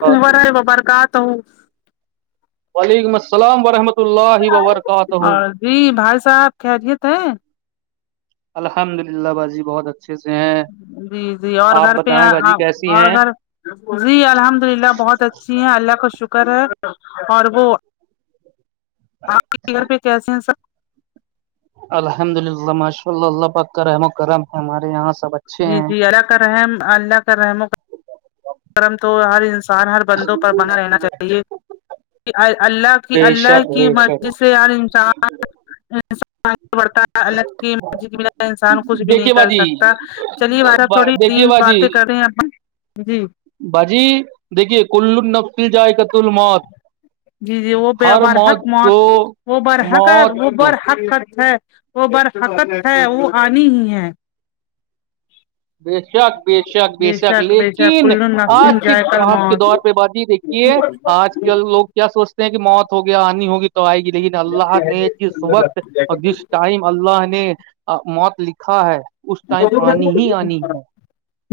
وبرکاتہ و برکاتہ وعلیکم السل ورحمۃ اللہ وبرکاتہ اور جی بھائی صاحب خیریت ہے الحمد للہ باجی بہت اچھا جی جی اور گھر پہ بتائیں باجی کیسی اور ہیں گھر جی الحمد للہ بہت اچھا جی ہیں اللہ کا شکر ہے اور وہ آپ کے گھر پہ کیسے ہیں سب الحمد للہ ماشاء اللہلہ ب کرم و کرم ہے ہمارے یہاں سے جی جی اللہ کا رحم اللہ کر رحموں کا کرم تو ہر ہر بندوں پر بنا رہنا چاہیے اللہ کی بے اللہ شک کی بے شک مرضی سے ہر انسان انسان آگے بڑھتا ہے الگ کی مرضی کی بنا انسان کچھ بھی نہیں دیکھیے کر باجی سکتا چلیے بارہ تھوڑی دیکھیے دین باتیں کر رہے ہیں اپنی جی بجی دیکھے کل نفس ذائقہ تل موت جی جی وہ بے ہر برحق موت کو وہ برحقت موت وہ کو برحقت ہے وہ بر حکت ہے وہ ہانی ہی ہے بے شک بے شک بے شک بے شک لیکن کل آج نفسن کی جائق آج کے الموت دور پہ باجی دیکھیے آج کے لوگ کیا سوچتے ہیں کہ موت ہو گیا ہانی ہوگی آئے گی لیکن اللہ نے جس وقت اور جس ٹائم اللہ نے موت لکھا ہے اس ٹائم آنی ہی آنی ہے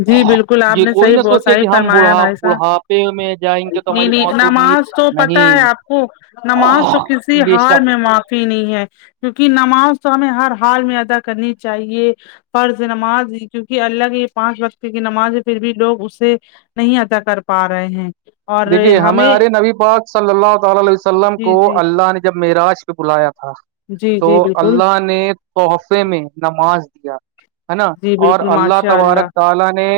جی بالکل آپ یہ نے کوئی نہ صحیح سوچے صحیح کہ ہم فرمایا بڑھا بھائی صاحب بڑھاپے میں جائیں گے تو نہیں ہماری نہیں موت ہوگی نماز تو پتہ ہے نہیں آپ کو نماز تو کسی بے حال شک میں معاف نہیں ہے کیونکہ نماز تو ہمیں ہر حال میں ادا کرنی چاہیے فرض نماز کیونکہ اللہ کی یہ پانچ وقت کی نماز ہے پھر بھی لوگ اس سے نہیں ادا کر پا رہے ہیں اور دیکھیے ہمیں ہمارے نبی پاک صلی اللہ تعالی عیلہی وسلم جی کو جی اللہ نے جب معیراج پہ بلایا تھا جی تو جی بالکل اللہ نے تحفے میں نماز دیا ہے نا جی اور بالکل اللہ ماشاء تبارک تعالی نے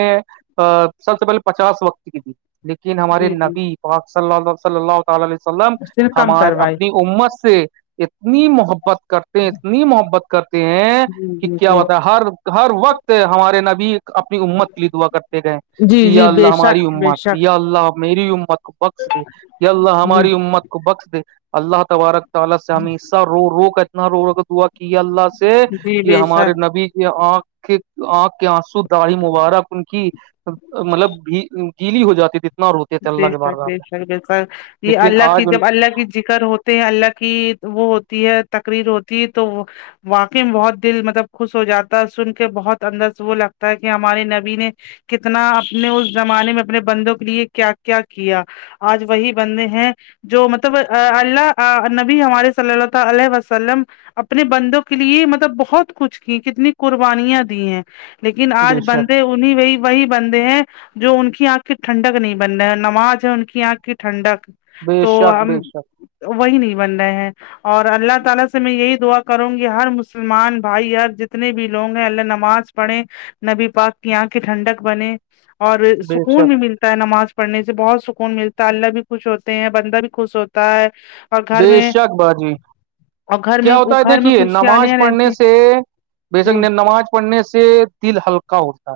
سب سے پہلے پچاس وقت کی تھی لیکن ہمارے جی جی نبی پاک ص صلی اللہم عل وسلم اس نے کم ہمار کروائی اپنی امت سے اتنی محبت کرتے ہیں اتنی محبت کرتے ہیں کہ جی کیا جی ہوتا ہے ہر ہر وقت ہمارے نبی اپنی امت کے لیے دعا کرتے گئے جی کہ جی یہ جی اللہ بے ہماری شک بے امت شک اللہ میری امت کو بخس دے یا اللہ جی ہماری امت کو بخس دے اللہ تبارک تعال سے ہمیں اسہ رو رو کا اتنا رو ر دا اللہ سے جی کہ بے شک ہمارے نبی کے آنکھ کے آنکھ کے آنسو دااڈ ہی مبارک ان کی مطلب بھی گیلی ہو جاتی تھی اتنا روتے تھے بے اللہ کے شک بارگاہ بے پہ شک بے شک یہ لیکن اللہ کی آج ان جب اللہ کی ذکر ہوتے ہیں اللہ کی وہ ہوتی ہے تقریر ہوتی ہے تو واقعی بہت دل مطلب خوش ہو جاتا ہے سن کے بہت اندر سے وہ لگتا ہے کہ ہمارے نبی نے کتنا اپنے اس زمانے میں اپنے بندوں کے لیے کیا کیا کیا آج وہی بندے ہیں جو مطلب اللہ نبی ہمارے صلی اللہ ت علیہ وسلم اپنے بندوں کے لیے مطلب بہت کچھ کی کتنی قربانیاں دی ہیں لیکن آج بے شک بندے انیں وہی وہی بندے ہیں جو ان کی آنکھ کی ٹھنڈک نہیں ب نماز ہے ان کی آنکھ کی ٹھنڈک بے تو شک ہم بے شک وہی نہیں بن رہے ہیں اور اللہ تعالی سے میں یہی دعا کروں گی ہر مسلمان بھائی ہر جتنے بھی لوگ ہیں اللہ نماز پڑے نبی پاک کی آنکھیں ٹھنڈک بنے اور بے سکون بھی شک ملتا ہے نماز پڑھنے سے بہت سکون ملتا ہے اللہ بھی خوش ہوتے ہیں بندہ بھی خوش ہوتا ہے اور گھر بے میں شک باجی اور گھر کیا میں ہوتا ہے گھر میں دیکھیے نماز خوشحالیاں پڑھنے رہتی سے بے شک جی نے نماز پڑ پڑھنے سے دل ہلکا ہوتا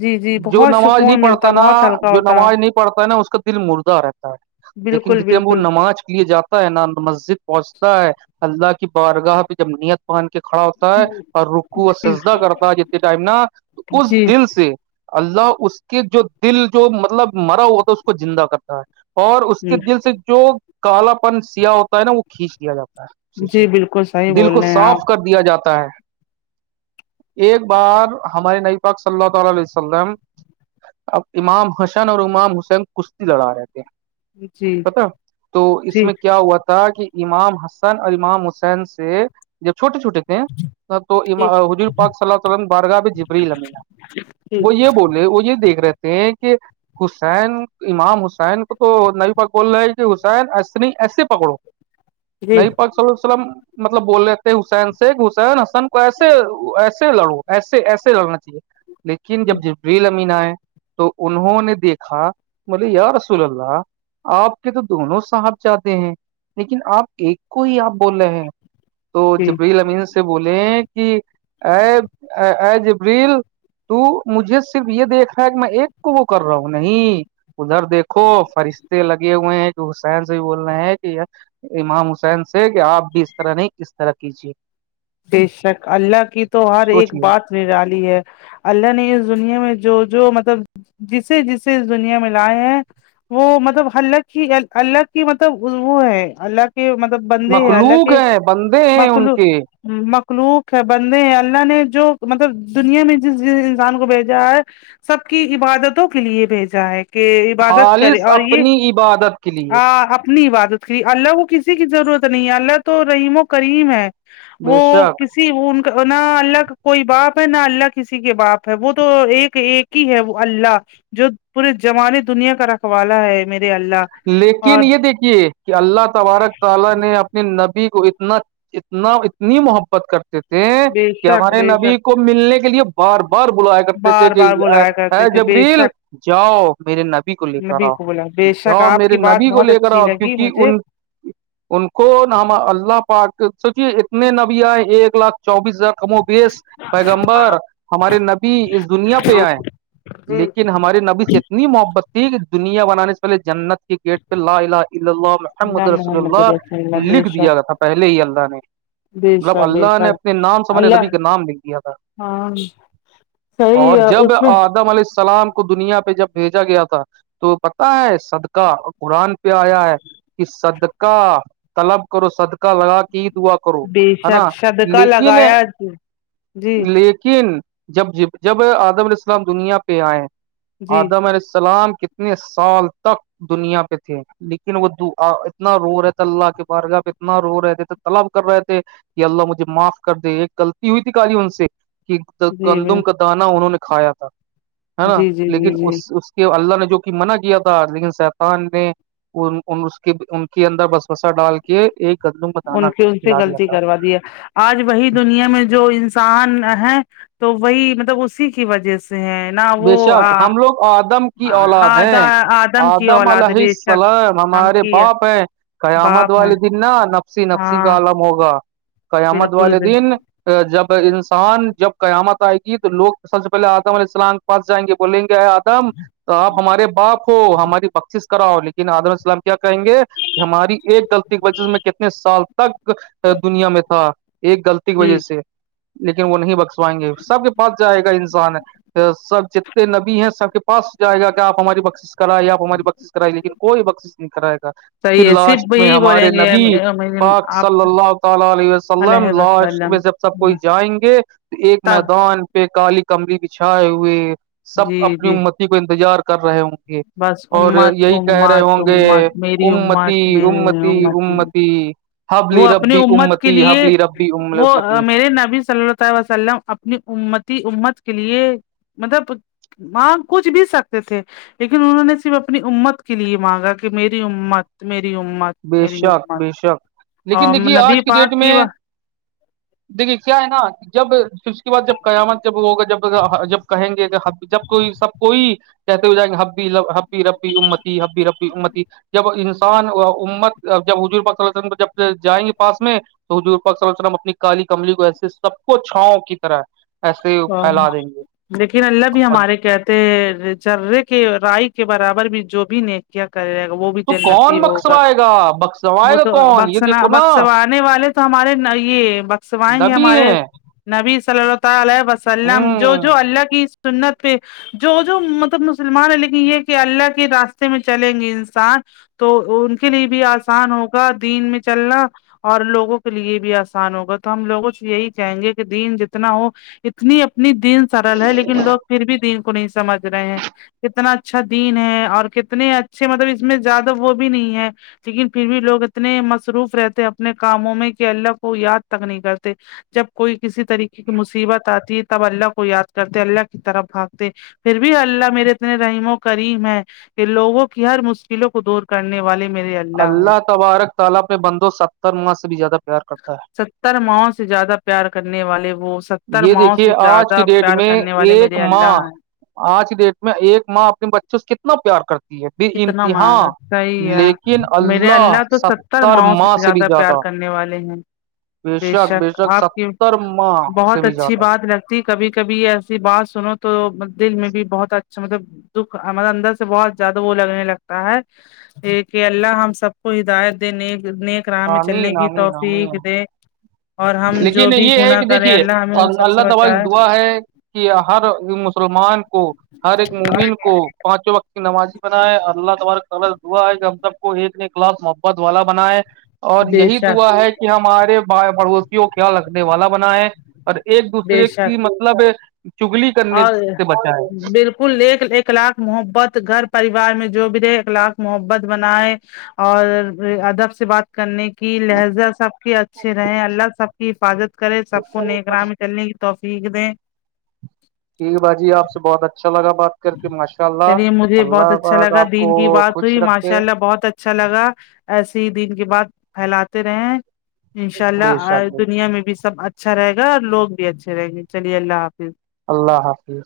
جی جی جو بہت نماز نہیں سکون ملتا پڑھتا نا بہت ہلکا جو ہوتا نماز نہیں پڑھتا نا اس کا دل مردہ رہتا ہے لیکن بالکل جتنے ہم وہ بالکل نماز کے لیے جاتے ہے نام مسجد پہنچتا ہے اللہ کی بارگاہ پہ جب نیت پہن کے کھڑا ہوتا ہے اور رکوا سجدہ کرتا ہے جتنے ٹائم نا تو اس جی دل سے اللہ اس کے جو دل جو مطلب مرا ہوا تو اس کو زندہ کرتا ہے اور اس ہ کے دل سے جو کالا پن سیا ہوتا ہے نا وہ کھینچ لیا جاتا ہے سوچ جی بالکل صحیح دل بول کو رہے ہیں آپ صاف کر دیا جاتا ہے ایک بار ہمارے نئی پاک صلہ تی علیہ وسلم اب امام حسین اور امام حسین کشتی لڑا رہے تھے جی پتا تو اس جی میں ہوا تھا کہ امام حسن اور امام حسین سے جب چھوٹے چھوٹے تھ تو جی حضور پاک صلاحوتعلم بارگاہ بھی جبری لامیا جی وہ یہ بولے وہ یے دیکھ رہتے ہیں کہ حسین امام حسین کو تو نہیںئی پ بول رہا ہے کہ حسین انی پکڑو جی نہیں پاک صلی السلم مطلب بولنے حسین شیخ حسین حسن کو ایسے ایسے لڑو ایسے ایسے لگنا چاہیے لیکن جب ج ریل امین ہے تو انہوں نے دیکھا بولے یار رسول اللہ آپ کے تو دونوں صاحب جاتے ہیں لیکن آپ ایک کو ہی آپ بول رہے ہیں تو جی جبریل امینس سے بولے ہیں کہ ای ای جبریل تو مجھے صرف یہ دیکھ رہا ہے کہ میں ایک کو وہ کر رہا ہوں نہیں ادھر دیکھو فرشتے لگے ہوئے ہیں کہ حسین سے بول رہ کہ امام حسین سے کہ آپ بھی اس طرح نہیں کس طرح کیجیے بے شک اللہ کی تو ہر ایک سوچیے بات ڈالی ہے اللہ نے اس دنیا میں جو جو مطلب جسے جسے اس دنیا میں لائے ہیں وہ مطلب اللہ کی اللہ کی مطلب وہ ہے اللہ کہ مطلب بندے ہیں مخلوق حالانکہ ہیں بندے میں ہیں ان کلو کے مخلوق ہے بندے ہیں اللہ نے جو مطلب دنیا میں جس ج انسان کو بھیجا ہے سب کی عبادتوں کے لیے بھیجا ہے کہ عبادت کرے خالص اور یہ اپنی عبادت کے لیے اپنی عبادت اللہ کو کسی کی ضرورت نہیں اللہ تو رحیم و کریم ہے وہ بے شک کسی کسی ان کا نہ اللہ کا کوئی باپ ہے نہ اللہ کسی کے باپ ہے وہ تو ایک ایک کی ہے وہ اللہ جو پورے جمالی دنیا کا رکھوالا ہے میرے اللہ اور لیکن یہ دیکھیے کہ اللہ تبارک تعالی نے اپنے نبی کو اتنا اتنا اتنی محبت کرتے تھے بے کہ شک ہمارے بے نبی شک کو ملنے کے لیے بار بار بلایا کرتے تھے بار کہ بار بلایا ہے کرتے تھے بے جبریل شک جاؤ میرے نبی کو لے کر نبی آؤ کو بولا بے شک جاؤ آپ میرے کی بات نبی کو بہت لے کر اچھی آؤ لگی کیونکہ مجھے ان ان کو ن اللہ پاک سوچیے اتنے نبیا ایک لاکھ چوبیس ہزار کم و بیس پیگمبر ہمارے نبی اس دنیا پہ جی آئے لیکن ہماریے نبی سے اتنی محبت تھی کہ دنیا بنانے سے پہے جنت کے گیٹ پہ لا ال اللہ محمد اللہ رسول محمد رسول اللہ بے لکھ دیا شک تھا پہلے ہی اللہ نے بے مطلب شک بے اللہ نے شک اپنے نام سبان اللہ نبی کا نام لکھ دیا تھا ہاں صحیح اور ہے جب اس میں آدم علیہ السلام کو دنیا پہ جب بھیجا گیا تھا تو پ ہے صدقا قرآن پہ آیا ہے کہ صدکا طلب کرو صدکا لگا کہ دعا کرو بے ہے نا شک صدقہ لیکن لگایا جی جی لیکن جب ج جب آدم علیہ السلام دنیا پہ آئے جی آدم علیہ السلام کتنے سال تک دنیا پہ تھے لیکن وہ اتنا رو رہ تھ اللہ کے بارگاہ پہ اتنا رو رہے تھے تو طلب کر رہے تھے یہ اللہ مجھے معاف کر دے ایک غلی ہوئی تھی کی ان سے کہ جی گندم کا دانا انہوں نے کھایا تھا ہے نا جی جی لیکن جی اس اس اللہ نے جو کہ مناع کیا کیا تھا لیکن سیتان نے کے ان کے اندر بسوسا ڈال کے یہ قدم [unintelligible] ان کے ان سے غلطی کروا دیا آج وہی دنیا میں جو انسان ہے تو وہی مطلب اسی کی وجہ سے ہے نہ بے وہ شک ہم لوگ آدم کی اولاد ہیں آدا کی آدم اولاد بے شک الام ہم ہمارے کی باپ ہیں قیامت باپ ہیں والی دی ن نفسی نفسی کا ہاں عالم ہوگا قیامت بالکل والے ب دن جب انسان جب قیامت آئے گی تو لوگ سب سے پہلے آتم علیہ السلام پنس جائیں گے بولیں گے آدم تو آپ ہمارے باپ ہو ہماری پخیس کراؤ لیکن عادل السلام کیا کہیں گے [unintelligible] ہماری ایک غلطی کی بج ج میں کتنے سال تک دنیا میں تھا ایک غلط کی وجہ جی سے لیکن وہ نہیں بخسوائیں گے سب کے پاس جائے گا انسان ہے سب جتنے نبی ہیں سب کے پاس جائے گا کہ آ ہماری بخش کرائی آپ ہماری بخشش کرائی لیکن کوئی بخشش نہیں کرائے گا پھر صحیح ہے لاسٹ صرف میں یہی بولیں ہمارے گے نبی پاک ص آپ اللہ تعالی علیہ وسلم علیہ لاسٹ وسلم میں جب سب کوئی جائیں گے تو ایک تب میدان پہ کال کمری بچھائے ہوئے سب جی اپنی جی اتی کو انتظار کر رہے ہوں گے بس اور امت یہی کہہ رہے امت ہوں گے امت میری امت امتی میں امتی امت امتی حبلی وہ اپنی ربی امت کے امتی لیے حبلی ربی وہ امتی میرے نبی صلہ اللہ وسلم اپنی اتی امت کے لیے مطلب وہاں کچھ بھی سکتے تھے لیکن انہوں نے صرف اپنی امت کے لیے مانگا کہ میری امت میری امت بے میری شک امت بے شک لیکن اور دیکھیے آج نبی کی ڈیٹ پاک میں دیکھیے کیا ہے نا جب پھر اس کے بعد جب قیامت جب ہوگا جب جب کہیں گے کہ جب کوئی سب کوئی کہتے ہو جائیں گے ہبی ہبی ربی امتی ہبی ربی امتی جب انسان امت جب حجور ب جب جائیں گے پاس میں تو پ سوم اپنی کالی کملی کو ایسے سب کو چھاؤں کی طرح ایسے پھیلا دیں گے لیکن اللہ بھی اور ہمارے کہتے جرے کے رائی کے برابر بھی جو بھی نہیں کیا کر جائے گا وہ بھی تو جنتی کون ہوگا بکسوائے گا بکسوائے وہ گا تو ب کون یہ دیکھو نا بکسوانے والے تو ہمارے یہ بکسوائیں گے نبی ہمارے ہیں نبی صلی اللہ تعالییہ وسلم جو ہوں جو اللہ کی سنت پ جو جو مطلب مسلمان ہے لیکن یہ کہ اللہ کے راستے میں چلیں گے انسان تو ان کے لیے بھی آسان ہوگا دین میں چلنا اور لوگوں کے لیے بھی آسان ہوگا تو ہم لوگوں سے یہی کہیں گے کہ دین جتنا ہو اتنی اپنی دین سرل ہے لیکن لوگ پھر بھی دین کو نہیں سمجھ رہے ہیں کتنا اچھا دین ہے اور کتنے اچھے مطلب اس میں زیادہ وہ بھی نہیں ہے لیکن پھر بھی لوگ اتنے مصروف رہتے اپنے کاموں میں کہ اللہ کو یاد تک نہیں کرتے جب کوئی کسی طریقے کی مصیبت آتی ہے تب اللہ کو یاد کرتے اللہ کی طرف بھاگتے پھر بھی اللہ میرے اتنے رحیم و کریم ہے کہ لوگوں کی ہر مشکلوں کو دور کرنے والے میرے اللہ تبارک تالی پہ بندو ستر موا سے بھی زیادہ پیار کرتا ہے ستر ماہ سے زیادہ پیار کرنے والے وہ س یہ دیکھیے آج کی ڈیٹ میں والے ایک میرے ماہ اللہ ہے آج کی ڈیٹ میں ایک ماں اپنے بچوں سے کتنا پیار کرتی ب کتنا مانگا صحیح امتحان ہے لیکن اللہ ستر ماہ سے بھی زیادہ کرنے والے ہیں بے شک آپ کی ستر ماہ سے بہت بھی اچھی زیادہ بات لگتی کبھی کبھی ایسی بات سنو تو دل میں بھی بہت اچھا مطلب دکھ ہمارے اندر سے بہت زدہ وہ لگنے لگتا ہے کہ اللہ ہم سب کو ہدایت دینے گام میں چلنے آمین کی آمین توحفی آمین دے اور ہم جو لیکن بھی یہ ہے گناہ کہ کریں دیکھیے اللہ ہمیں ان سب سے اللہ تبار بچائے دعا ہے کہ ہر مسلمان کو ہر ایک مومن کو پانچوں وقت کی نمازی بنائے اللہ تبارک طغط دا ہے کہ ہم سب کو ایک نے ک للاف محبت والا بنائے اور بے یہی دعا شک ہے کہ ہمارے پڑوسیوں خیال رکھنے والا بنا ہے اور ایک بے دوسرے شک کی مطلب چگلی کرنے سے بچا ہے کل ایک ایک لاکھ محبت گھر پریوار میں جو بھی رہے ایک لاکھ محبت بنائے اور ادب سے بات کرنے کی لہجہ سب کے اچھے رہے اللہ سب کی حفاظت کرے سب کو نیک راہ میں چلنے کی توفیق د ٹیک باج آپ سے بہت اچھا لگا بات کر کے ماشاء اللہ چلیے مجھے بہت اللہ اچھا پاک لگا آپ کو دین کی بات خوش ہوئی ماشاء رکھے اللہ بہت اچھا اچھا لگا ایسے ہی دن کے بعد پھیلاتے رہے انشاء اللہ بے شک دنیا میں بھی سب اچھا رہے گا اور لوگ بھی اچھے رہیں گے چلیے اللہ حافظ اللہ حافظ